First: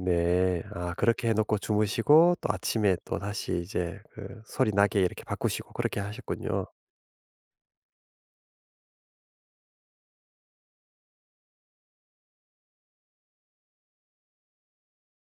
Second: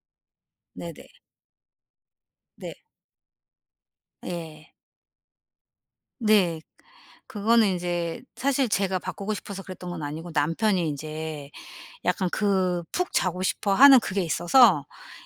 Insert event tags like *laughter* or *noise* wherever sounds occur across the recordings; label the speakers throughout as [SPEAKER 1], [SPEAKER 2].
[SPEAKER 1] 네. 아
[SPEAKER 2] 네네.
[SPEAKER 1] 그렇게 해 놓고 주무시고 또
[SPEAKER 2] 네.
[SPEAKER 1] 아침에 또 다시 이제 그 소리
[SPEAKER 2] 예.
[SPEAKER 1] 나게 이렇게 바꾸시고 그렇게
[SPEAKER 2] 네.
[SPEAKER 1] 하셨군요.
[SPEAKER 2] 그거는 인제 사실 제가 바꾸고 싶어서 그랬던 건 아니고 남편이 인제 약간 그 푹 자고 싶어 하는 그게 있어서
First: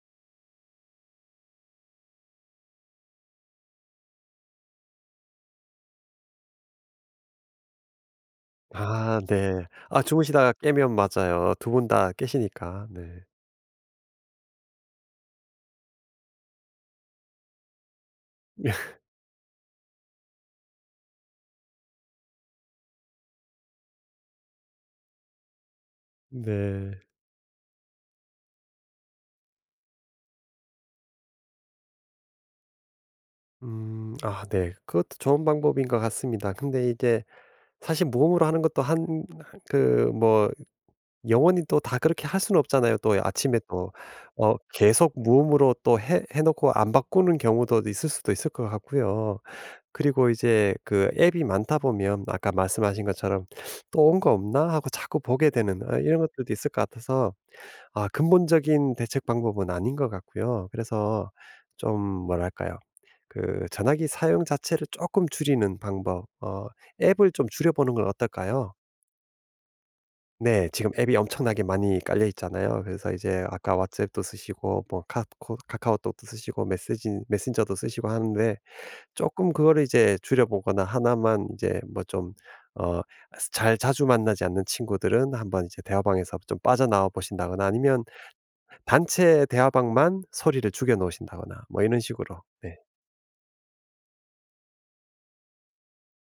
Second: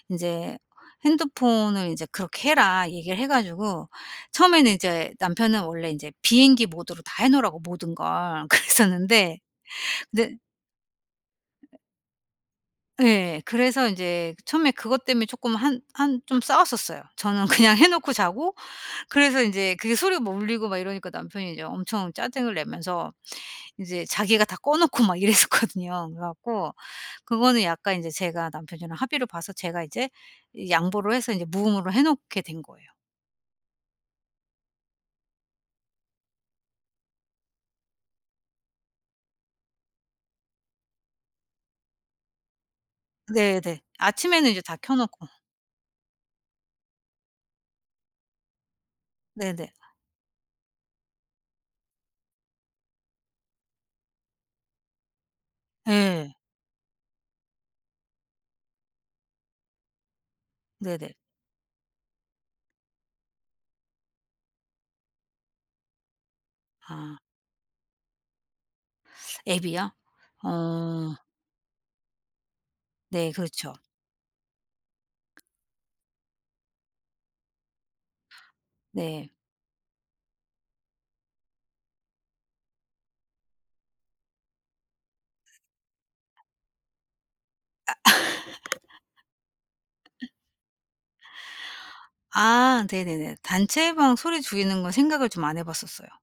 [SPEAKER 2] 인제 핸드폰을 이제 그렇게 해라 얘기를 해 가지고 처음에는 인제 남편은 원래 인제 비행기 모드로 다 해 놓으라고 모든 걸.
[SPEAKER 1] 아
[SPEAKER 2] 그랬었는데
[SPEAKER 1] 네. 아
[SPEAKER 2] 근데
[SPEAKER 1] 주무시다가 깨면 맞아요. 두 분 다 깨시니까. 네.
[SPEAKER 2] 예. 그래서 인제 처음에 그것 때문에 쪼끔 한 한 좀 싸웠었어요. 저는 그냥 해 놓고 자고
[SPEAKER 1] *laughs*
[SPEAKER 2] 그래서 인제 그게 소리가 뭐 울리고 막 이러니까 남편이 이제 엄청 짜증을 내면서 이제 자기가 다 꺼 놓고 막 이랬었거든요. 그래 갖고
[SPEAKER 1] 네.
[SPEAKER 2] 그거는 약간 인제 제가 남편이랑 합의를 봐서 제가 이제 이 양보를 해서 이제 무음으로 해 놓게 된 거예요.
[SPEAKER 1] 음 아 네. 그것도 좋은 방법인 것 같습니다. 근데 이게 사실 무음으로 하는 것도 한 그 뭐 영원히 또 다 그렇게 할 수는 없잖아요. 또 아침에
[SPEAKER 2] 네네.
[SPEAKER 1] 또
[SPEAKER 2] 아침에는
[SPEAKER 1] 어
[SPEAKER 2] 이제 다 켜
[SPEAKER 1] 계속
[SPEAKER 2] 놓고
[SPEAKER 1] 무음으로 또 해 해 놓고 안 바꾸는 경우도 있을 수도 있을 것 같고요.
[SPEAKER 2] 네네.
[SPEAKER 1] 그리고 이제 그 앱이 많다 보면 뭐 아까 말씀하신 것처럼 '또 온 거 없나?' 하고 자꾸 보게 되는 어 이런
[SPEAKER 2] 예.
[SPEAKER 1] 것들도 있을 것 같아서 아 근본적인 대책 방법은 아닌 것 같고요.
[SPEAKER 2] 네네.
[SPEAKER 1] 그래서 좀 뭐랄까요? 그 전화기 사용 자체를 쪼끔 줄이는 방법, 어
[SPEAKER 2] 아.
[SPEAKER 1] 앱을 좀 줄여보는 건 어떨까요?
[SPEAKER 2] 앱이요?
[SPEAKER 1] 네. 지금
[SPEAKER 2] 어.
[SPEAKER 1] 앱이 엄청나게 많이 깔려있잖아요. 그래서
[SPEAKER 2] 네
[SPEAKER 1] 이제
[SPEAKER 2] 그렇죠.
[SPEAKER 1] 아까 왓츠앱도 쓰시고 뭐 카 코 카카오톡도 쓰시고 메세지 메신저도 쓰시고 하는데
[SPEAKER 2] 네.
[SPEAKER 1] 쪼끔 그거를 이제 줄여보거나 하나만 이제 뭐 좀 어 스 잘 자주 만나지 않는 친구들은 한번 이제 대화방에서 좀 빠져나와 보신다거나
[SPEAKER 2] 아.
[SPEAKER 1] 아니면 단체 대화방만
[SPEAKER 2] *laughs*
[SPEAKER 1] 소리를 죽여 놓으신다거나 뭐 이런 식으로. 네.
[SPEAKER 2] 아 네네네. 단체방 소리 죽이는 건 생각을 좀 안 해 봤었어요.